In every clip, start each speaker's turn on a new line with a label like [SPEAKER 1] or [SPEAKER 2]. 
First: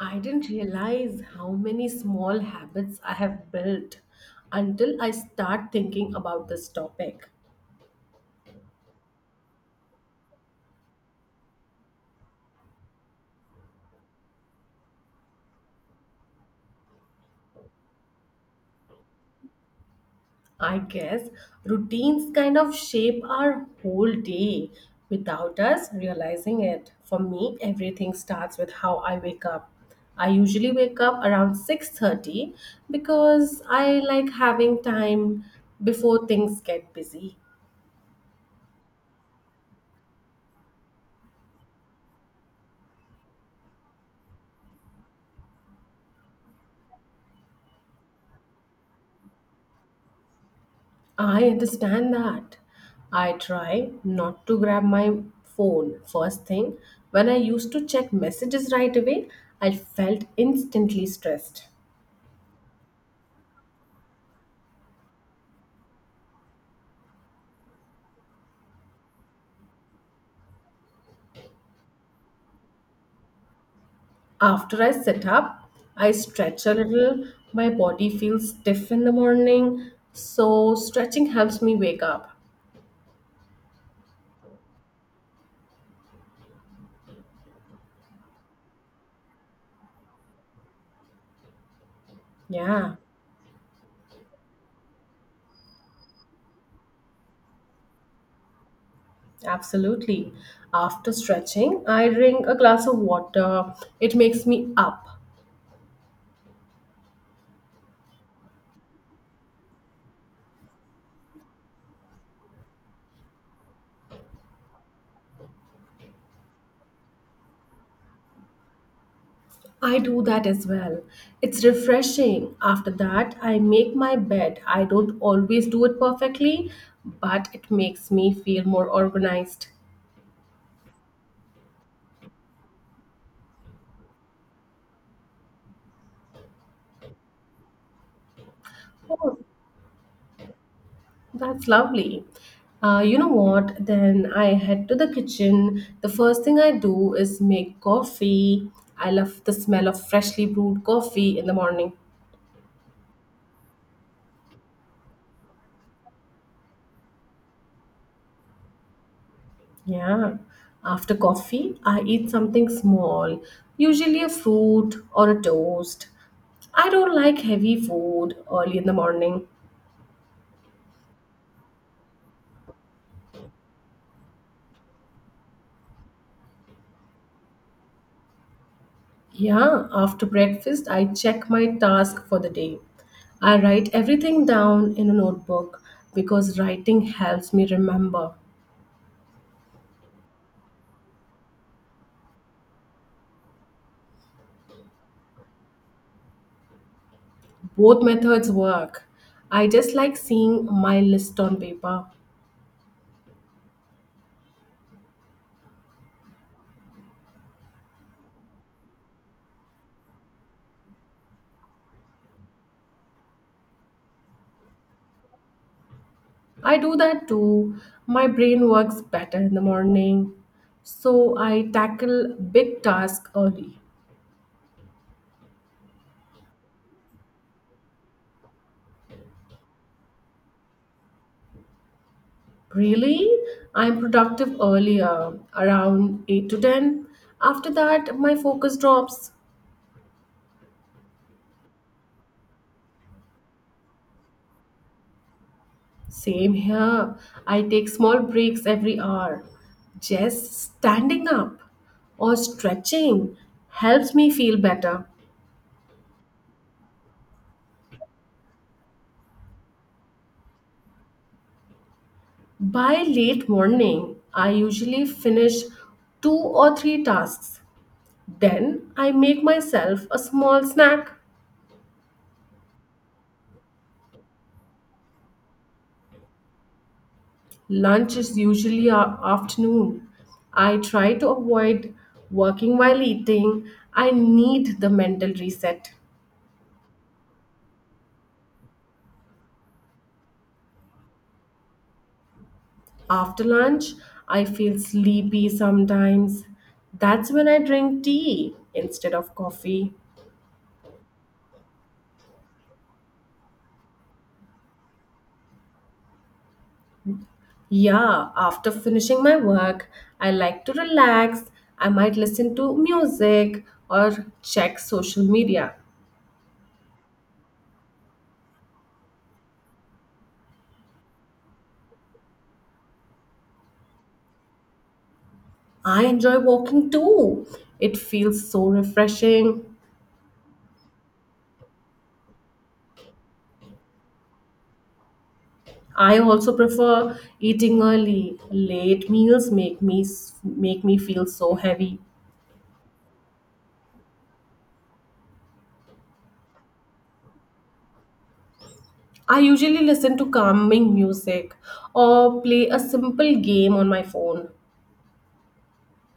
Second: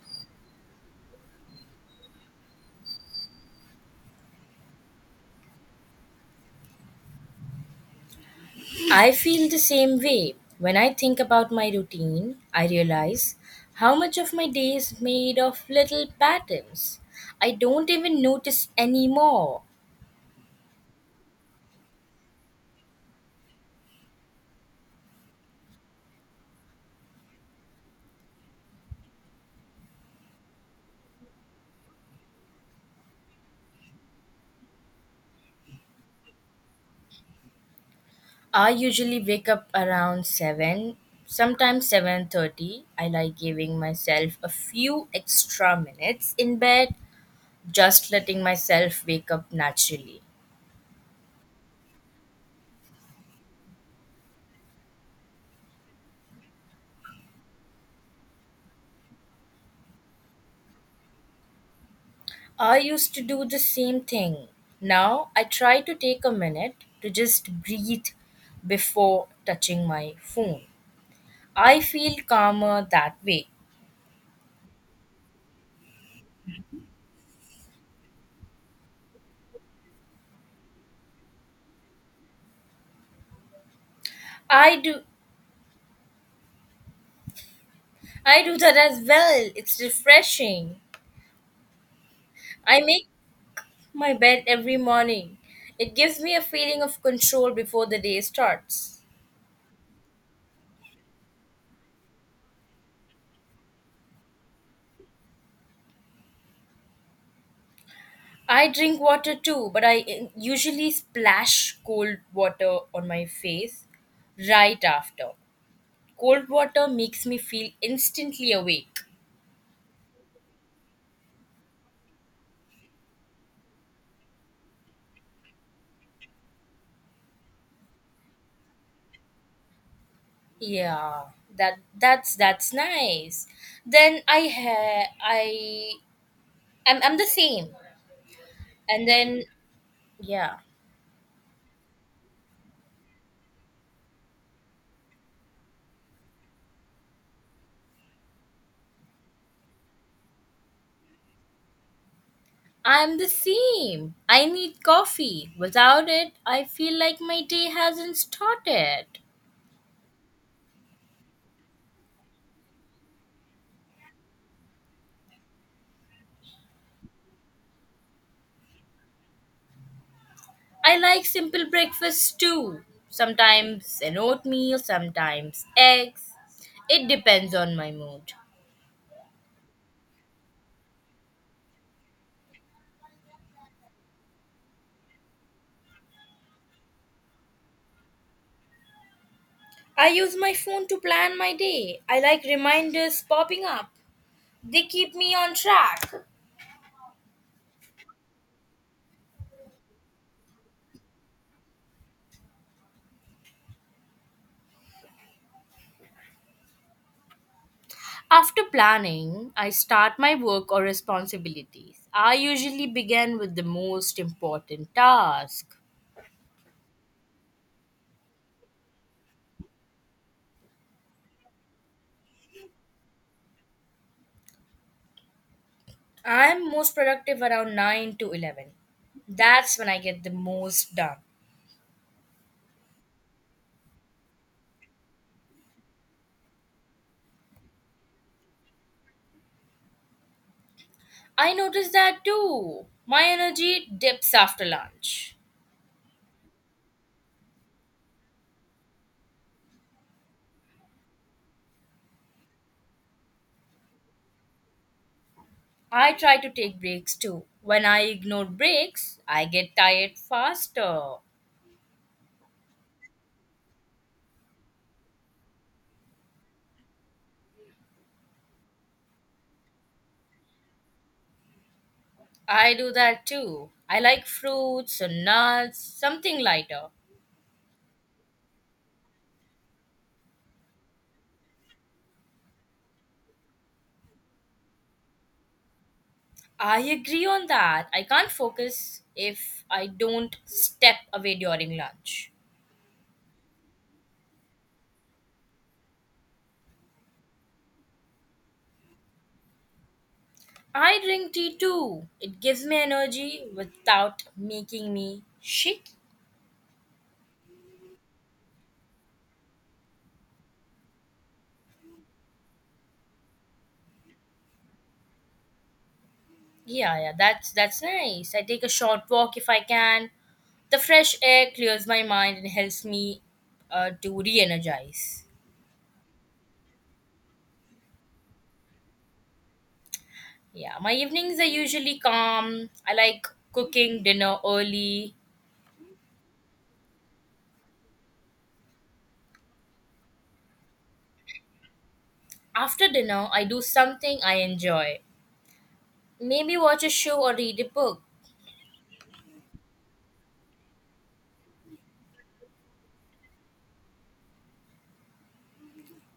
[SPEAKER 1] I didn't realize how many small habits I have built until I start thinking about this topic.
[SPEAKER 2] I feel the same way. When I think about my routine, I realize how much of my day is made of little patterns. I don't even notice anymore.
[SPEAKER 1] I guess routines kind of shape our whole day without us realizing it. For me, everything starts with how I wake up. I usually wake up around 6:30 because I like having time before things get busy.
[SPEAKER 2] I usually wake up around 7, sometimes 7:30. I like giving myself a few extra minutes in bed, just letting myself wake up naturally.
[SPEAKER 1] I understand that. I try not to grab my phone first thing. When I used to check messages right away, I felt instantly stressed.
[SPEAKER 2] I used to do the same thing. Now I try to take a minute to just breathe before touching my phone. I feel calmer that way.
[SPEAKER 1] After I sit up, I stretch a little. My body feels stiff in the morning, so stretching helps me wake up.
[SPEAKER 2] I do I do that as well. It's refreshing. I
[SPEAKER 1] Yeah,
[SPEAKER 2] make my bed every morning. It gives me a feeling of control before the day starts.
[SPEAKER 1] absolutely. After stretching, I drink a glass of water. It makes me up.
[SPEAKER 2] I drink water too, but I usually splash cold water on my face right after. Cold water makes me feel instantly awake.
[SPEAKER 1] I do that as well. It's refreshing. After that, I make my bed. I don't always do it perfectly, but it makes me feel more organized.
[SPEAKER 2] Yeah, that's nice. Then I ha- I I'm the same. And
[SPEAKER 1] Oh,
[SPEAKER 2] then yeah,
[SPEAKER 1] that's lovely. You know what? Then I head to the kitchen. The first thing I do is make coffee. I love the smell of freshly brewed coffee in the morning.
[SPEAKER 2] I'm the same. I need coffee. Without it, I feel like my day hasn't started.
[SPEAKER 1] Yeah. After coffee, I eat something small, usually a fruit or a toast. I don't like heavy food early in the morning.
[SPEAKER 2] I like simple breakfasts too. Sometimes an oatmeal, sometimes eggs. It depends on my mood.
[SPEAKER 1] Yeah, after breakfast, I check my task for the day. I write everything down in a notebook because writing helps me remember.
[SPEAKER 2] I use my phone to plan my day. I like reminders popping up, they keep me on track.
[SPEAKER 1] Both methods work. I just like seeing my list on paper.
[SPEAKER 2] After planning, I start my work or responsibilities. I usually begin with the most important task.
[SPEAKER 1] I do that too. My brain works better in the morning, so I tackle big tasks early.
[SPEAKER 2] I'm most productive around 9 to 11. That's when I get the most done.
[SPEAKER 1] Really, I'm productive earlier, around 8 to 10. After that, my focus drops.
[SPEAKER 2] I notice that too. My energy dips after lunch.
[SPEAKER 1] Same here. I take small breaks every hour. Just standing up or stretching helps me feel better.
[SPEAKER 2] I try to take breaks too. When I ignore breaks, I get tired faster.
[SPEAKER 1] By late morning, I usually finish two or three tasks. Then I make myself a small snack.
[SPEAKER 2] I do that too. I like fruits or nuts, something lighter.
[SPEAKER 1] Lunch is usually afternoon. I try to avoid working while eating. I need the mental reset.
[SPEAKER 2] I agree on that. I can't focus if I don't step away during lunch.
[SPEAKER 1] After lunch, I feel sleepy sometimes. That's when I drink tea instead of coffee.
[SPEAKER 2] I drink tea too. It gives me energy without making me shaky.
[SPEAKER 1] Yeah, after finishing my work, I like to relax. I might listen to music or check social media.
[SPEAKER 2] Yeah, yeah, that's nice. I take a short walk if I can. The fresh air clears my mind and helps me to re-energize.
[SPEAKER 1] I enjoy walking too. It feels so refreshing.
[SPEAKER 2] Yeah, my evenings are usually calm. I like cooking dinner early.
[SPEAKER 1] I also prefer eating early. Late meals make make me feel so heavy.
[SPEAKER 2] After dinner, I do something I enjoy. Maybe watch a show or read a book.
[SPEAKER 1] I usually listen to calming music or play a simple game on my phone.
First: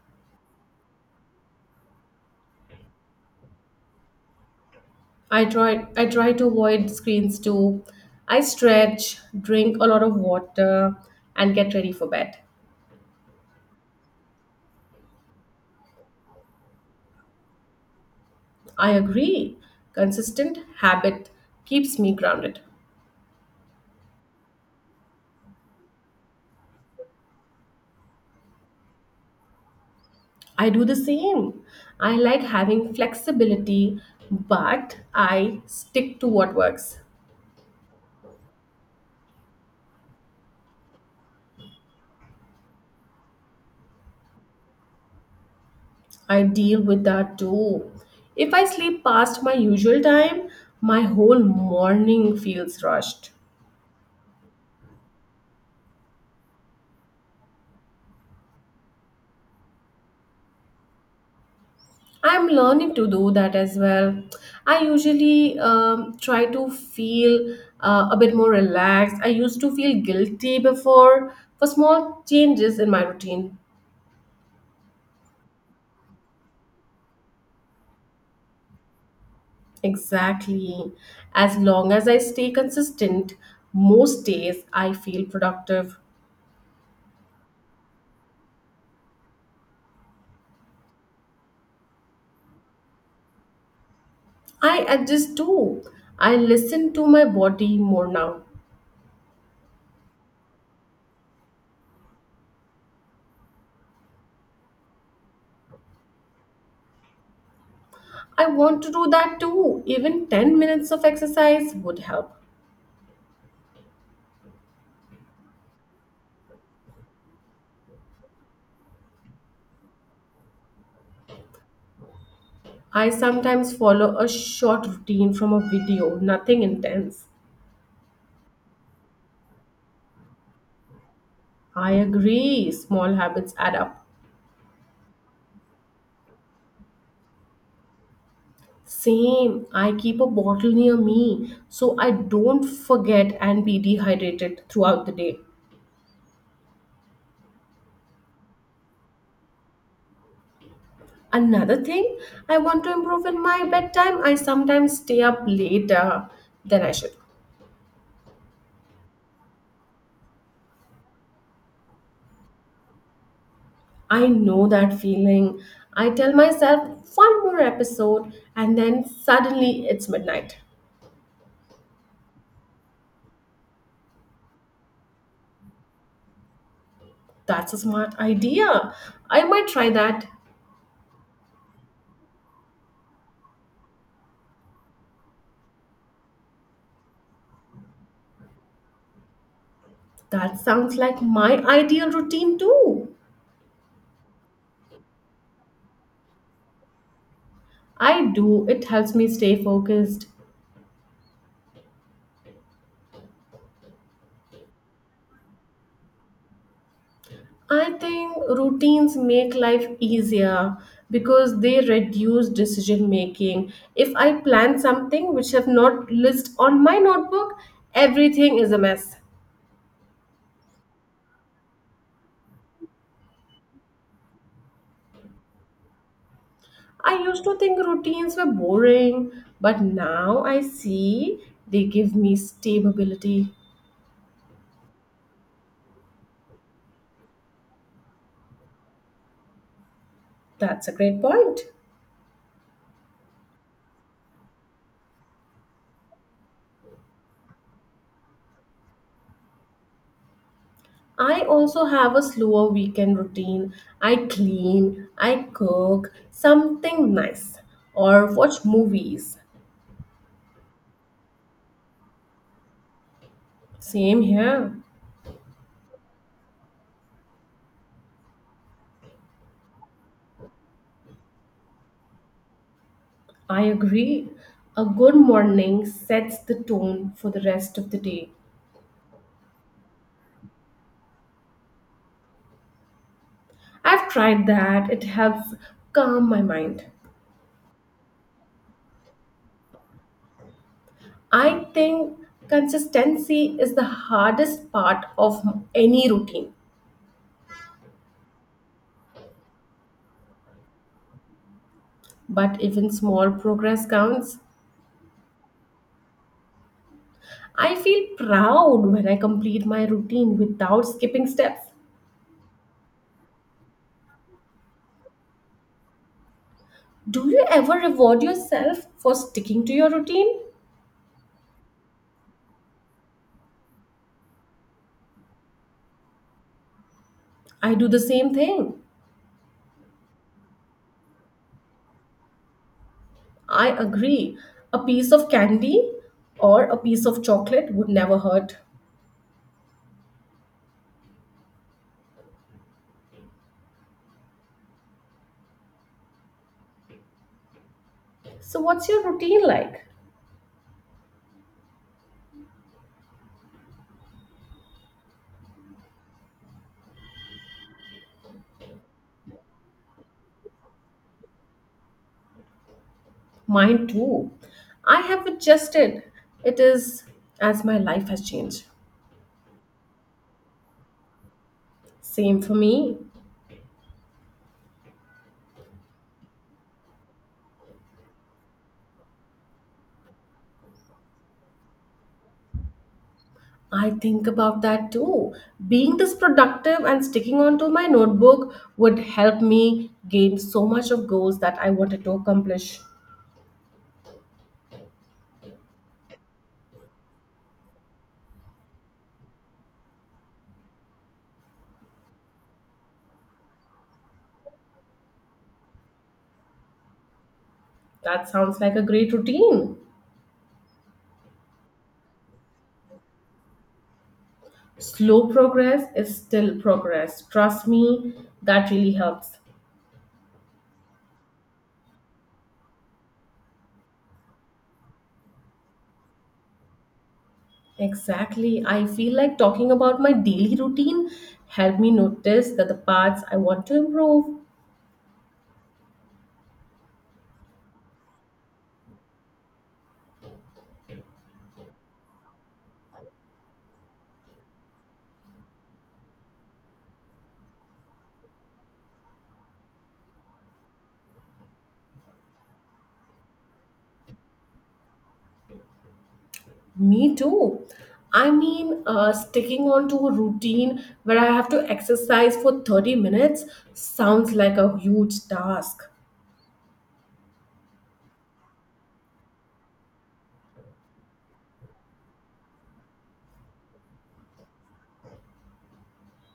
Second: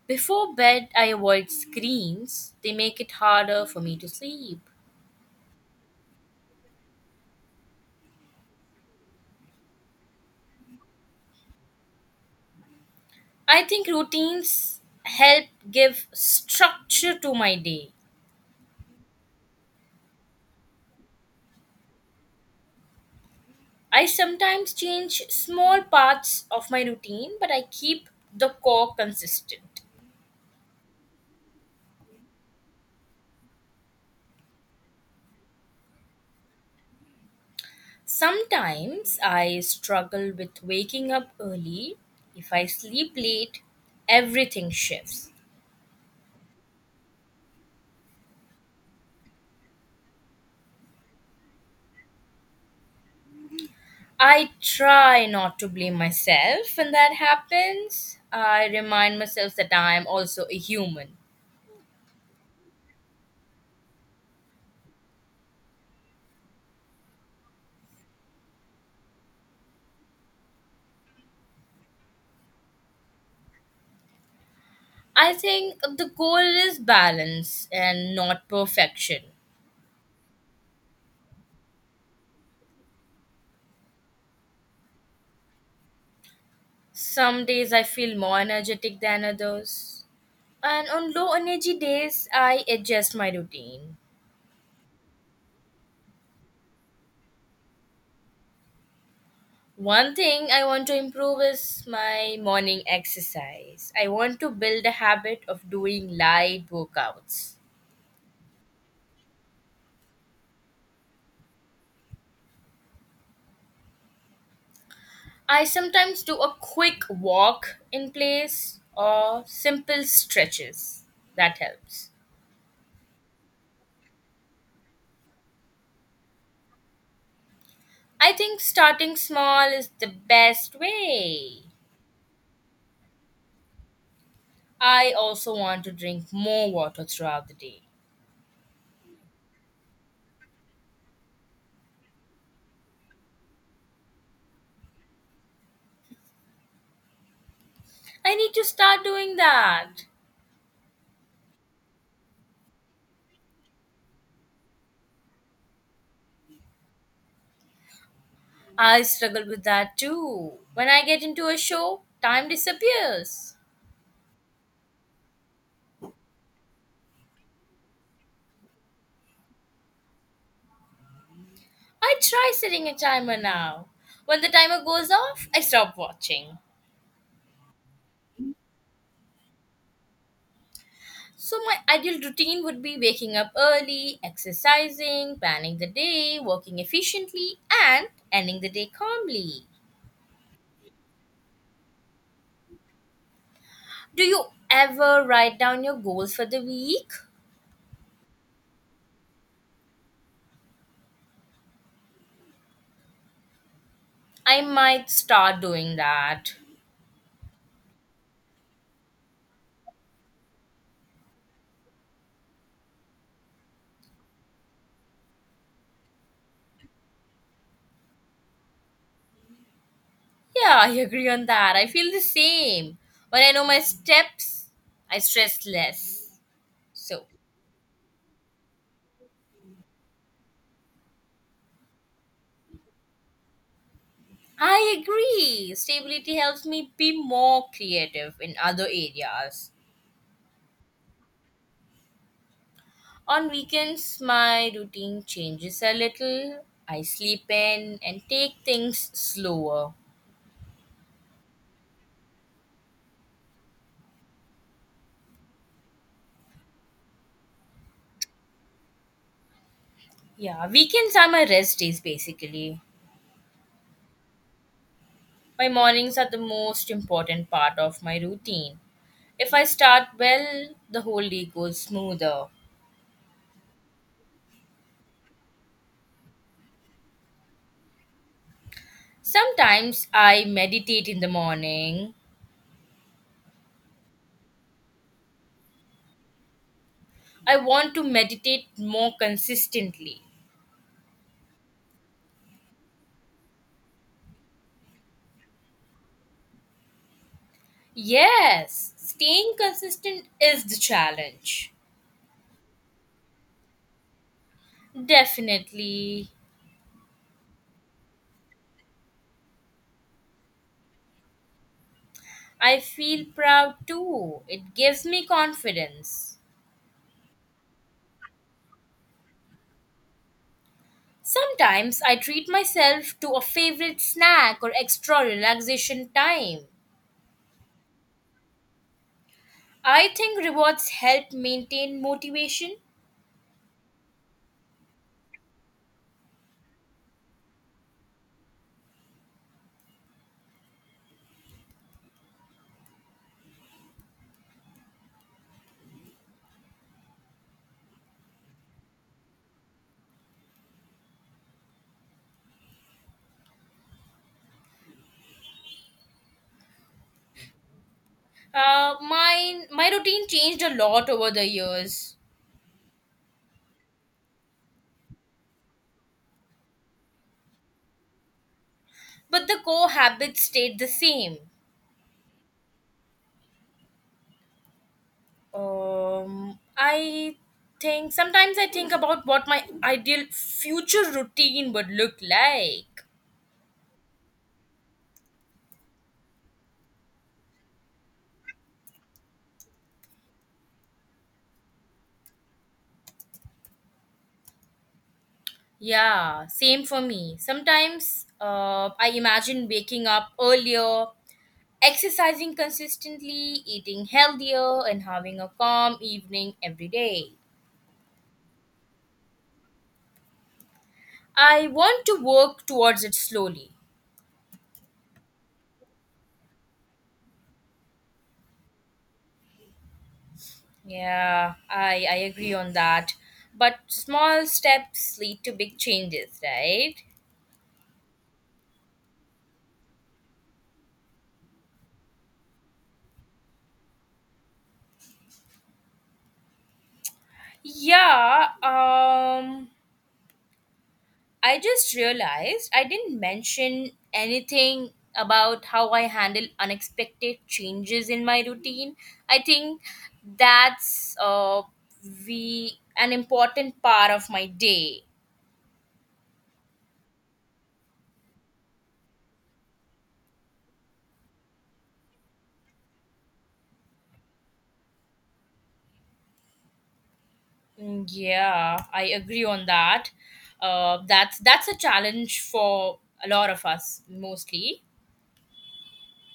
[SPEAKER 2] Before bed, I avoid screens. They make it harder for me to sleep.
[SPEAKER 1] I try to avoid screens too. I stretch, drink a lot of water and get ready for bed.
[SPEAKER 2] I think routines help give structure to my day.
[SPEAKER 1] I agree. Consistent habit keeps me grounded.
[SPEAKER 2] I sometimes change small parts of my routine, but I keep the core consistent.
[SPEAKER 1] I do the same. I like having flexibility, but I stick to what works.
[SPEAKER 2] Sometimes I struggle with waking up early. If I sleep late, everything shifts.
[SPEAKER 1] I deal with that too. If I sleep past my usual time, my whole morning feels rushed.
[SPEAKER 2] I try not to blame myself when that happens. I remind myself that I am also a human.
[SPEAKER 1] I'm learning to do that as well. I usually try to feel a bit more relaxed. I used to feel guilty before for small changes in my routine.
[SPEAKER 2] I think the goal is balance and not perfection.
[SPEAKER 1] Exactly. As long as I stay consistent, most days I feel productive.
[SPEAKER 2] Some days I feel more energetic than others. And on low energy days, I adjust my routine.
[SPEAKER 1] I adjust too. I listen to my body more now.
[SPEAKER 2] One thing I want to improve is my morning exercise. I want to build a habit of doing light workouts.
[SPEAKER 1] I want to do that too. Even 10 minutes of exercise would help.
[SPEAKER 2] I sometimes do a quick walk in place or simple stretches. That helps.
[SPEAKER 1] I sometimes follow a short routine from a video, nothing intense.
[SPEAKER 2] I think starting small is the best way.
[SPEAKER 1] I agree, small habits add up.
[SPEAKER 2] I also want to drink more water throughout the day.
[SPEAKER 1] Same, I keep a bottle near me so I don't forget and be dehydrated throughout the day.
[SPEAKER 2] I need to start doing that.
[SPEAKER 1] Another thing, I want to improve in my bedtime. I sometimes stay up later than I should.
[SPEAKER 2] I struggle with that too. When I get into a show, time disappears.
[SPEAKER 1] I know that feeling. I tell myself one more episode and then suddenly it's midnight.
[SPEAKER 2] I try setting a timer now. When the timer goes off, I stop watching.
[SPEAKER 1] That's a smart idea. I might try that.
[SPEAKER 2] So, my ideal routine would be waking up early, exercising, planning the day, working efficiently, and ending the day calmly.
[SPEAKER 1] That sounds like my ideal routine too.
[SPEAKER 2] Do you ever write down your goals for the week?
[SPEAKER 1] I do. It helps me stay focused.
[SPEAKER 2] I might start doing that.
[SPEAKER 1] I think routines make life easier because they reduce decision making. If I plan something which have not list on my notebook, everything is a mess.
[SPEAKER 2] Yeah, I agree on that. I feel the same. When I know my steps, I stress less.
[SPEAKER 1] I
[SPEAKER 2] So,
[SPEAKER 1] used to think routines were boring, but now I see they give me stability.
[SPEAKER 2] I agree. Stability helps me be more creative in other areas.
[SPEAKER 1] That's a great point.
[SPEAKER 2] On weekends, my routine changes a little. I sleep in and take things slower.
[SPEAKER 1] I also have a slower weekend routine. I clean, I cook something nice, or watch movies.
[SPEAKER 2] Yeah, weekends are my rest days basically.
[SPEAKER 1] Same here.
[SPEAKER 2] My mornings are the most important part of my routine. If I start well, the whole day goes smoother.
[SPEAKER 1] I agree. A good morning sets the tone for the rest of the day.
[SPEAKER 2] Sometimes I meditate in the morning.
[SPEAKER 1] I've tried that, it helps calm my mind.
[SPEAKER 2] I want to meditate more consistently.
[SPEAKER 1] I think consistency is the hardest part of any routine,
[SPEAKER 2] Yes, staying consistent is the challenge.
[SPEAKER 1] but even small progress counts.
[SPEAKER 2] Definitely.
[SPEAKER 1] I feel proud when I complete my routine without skipping steps.
[SPEAKER 2] I feel proud too. It gives me confidence.
[SPEAKER 1] Do you ever reward yourself for sticking to your routine?
[SPEAKER 2] Sometimes I treat myself to a favorite snack or extra relaxation time.
[SPEAKER 1] I do the same thing.
[SPEAKER 2] I think rewards help maintain motivation.
[SPEAKER 1] I agree. A piece of candy or a piece of chocolate would never hurt. So, what's your routine like?
[SPEAKER 2] My routine changed a lot over the years,
[SPEAKER 1] Mine too. I have adjusted. It is as my life has changed.
[SPEAKER 2] but the core habits stayed the same.
[SPEAKER 1] Same for me.
[SPEAKER 2] I think sometimes I think about what my ideal future routine would look like.
[SPEAKER 1] I think about that too. Being this productive and sticking onto my notebook would help me gain so much of goals that I wanted to accomplish.
[SPEAKER 2] Yeah, same for me. Sometimes I imagine waking up earlier, exercising consistently, eating healthier, and having a calm evening every day.
[SPEAKER 1] That sounds like a great routine.
[SPEAKER 2] I want to work towards it slowly.
[SPEAKER 1] Slow progress is still progress. Trust me, that really helps.
[SPEAKER 2] Yeah, I agree on that. But small steps lead to big changes, right?
[SPEAKER 1] Exactly. I feel like talking about my daily routine helped me notice that the parts I want to improve.
[SPEAKER 2] Yeah, um, I just realized I didn't mention anything about how I handle unexpected changes in my routine. I think that's we an important part of my day.
[SPEAKER 1] Me too. I mean, sticking on to a routine where I have to exercise for 30 minutes sounds like a huge task.
[SPEAKER 2] Yeah, I agree on that. That's a challenge for a lot of us mostly.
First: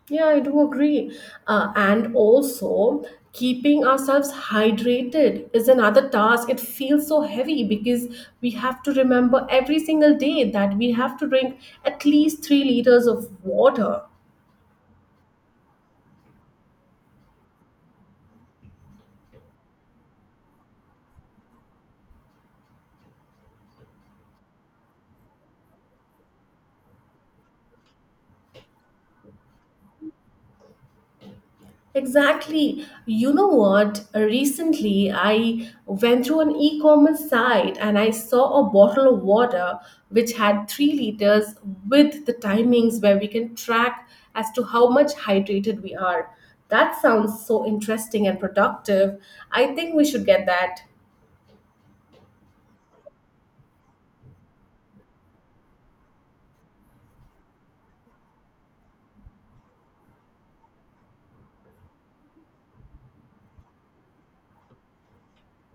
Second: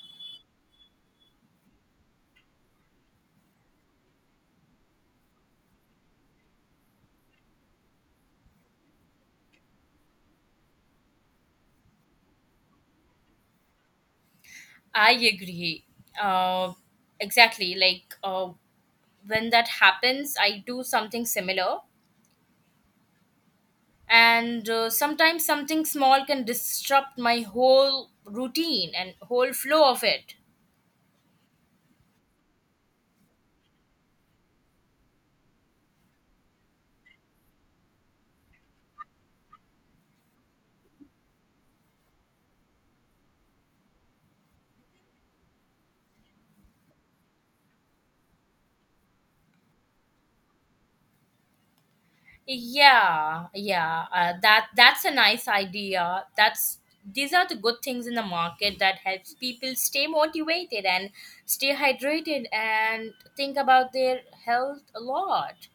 [SPEAKER 1] Yeah, I do agree. And also, keeping ourselves hydrated is another task. It feels so heavy because we have to remember every single day that we have to drink at least 3 liters of water.
[SPEAKER 2] I agree. Uh, exactly. Like when that happens, I do something similar and sometimes something small can disrupt my whole routine and whole flow of it.
[SPEAKER 1] Exactly. You know what? Recently, I went through an e commerce site and I saw a bottle of water which had 3 liters with the timings where we can track as to how much hydrated we are. That sounds so interesting and productive. I think we should get that.
[SPEAKER 2] Yeah that's a nice idea. That's these are the good things in the market that helps people stay motivated and stay hydrated and think about their health a lot.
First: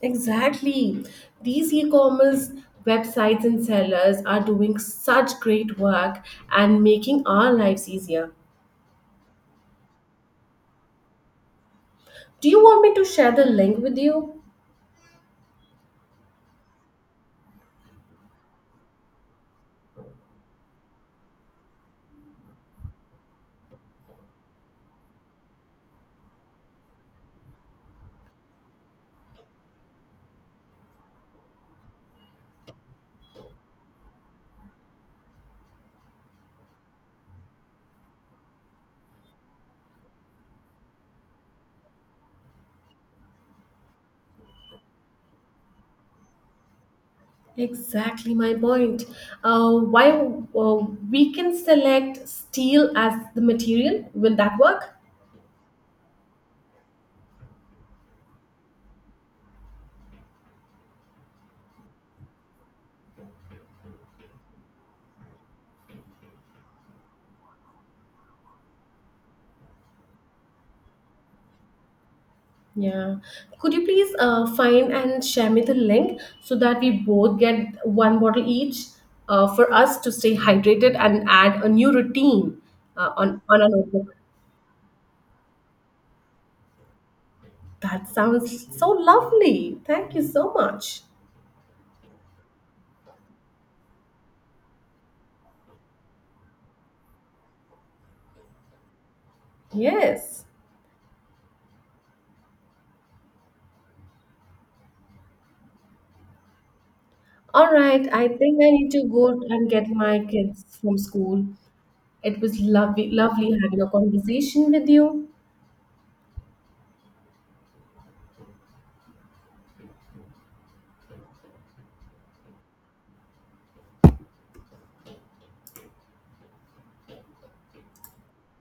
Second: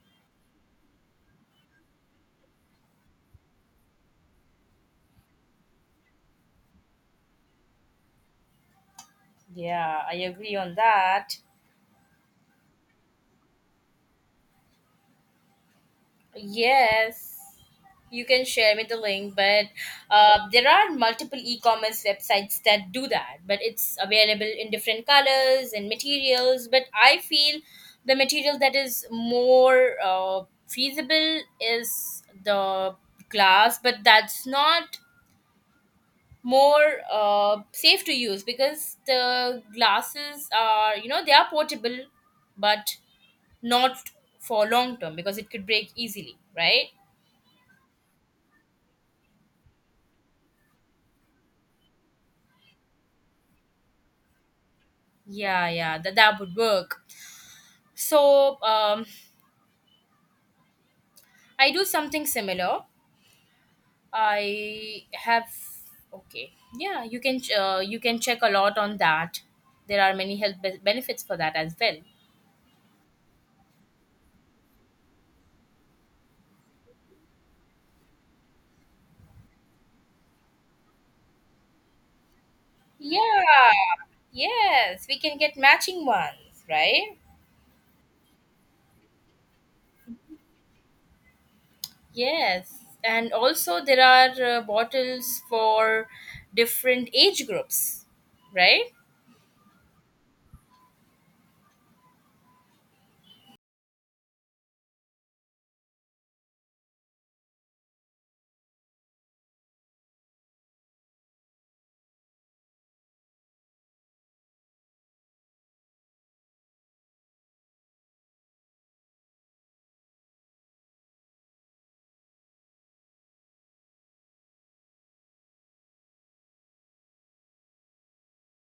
[SPEAKER 1] Exactly. These e commerce websites and sellers are doing such great work and making our lives easier.
[SPEAKER 2] Yeah, I agree on that.
[SPEAKER 1] Do you want me to share the link with you?
[SPEAKER 2] Yes, you can share me the link, but there are multiple e-commerce websites that do that, but it's available in different colors and materials. But I feel the material that is more feasible is the glass, but that's not more safe to use because the glasses are, you know, they are portable, but not for long term because it could break easily, right?
[SPEAKER 1] Exactly my point. Why we can select steel as the material? Will that work?
[SPEAKER 2] Yeah, yeah, that that would work. So, um, I do something similar. I have okay. Yeah, you can check a lot on that. There are many health benefits for that as well.
[SPEAKER 1] Yeah. Could you please find and share me the link so that we both get one bottle each for us to stay hydrated and add a new routine
[SPEAKER 2] Yeah.
[SPEAKER 1] on our notebook?
[SPEAKER 2] Yes, we can get matching ones, right?
[SPEAKER 1] That sounds so lovely. Thank you so much.
[SPEAKER 2] Yes. And also there are bottles for different age groups, right?
[SPEAKER 1] Yes. All right. I think I need to go and get my kids from school. It was lovely, lovely having a conversation with you.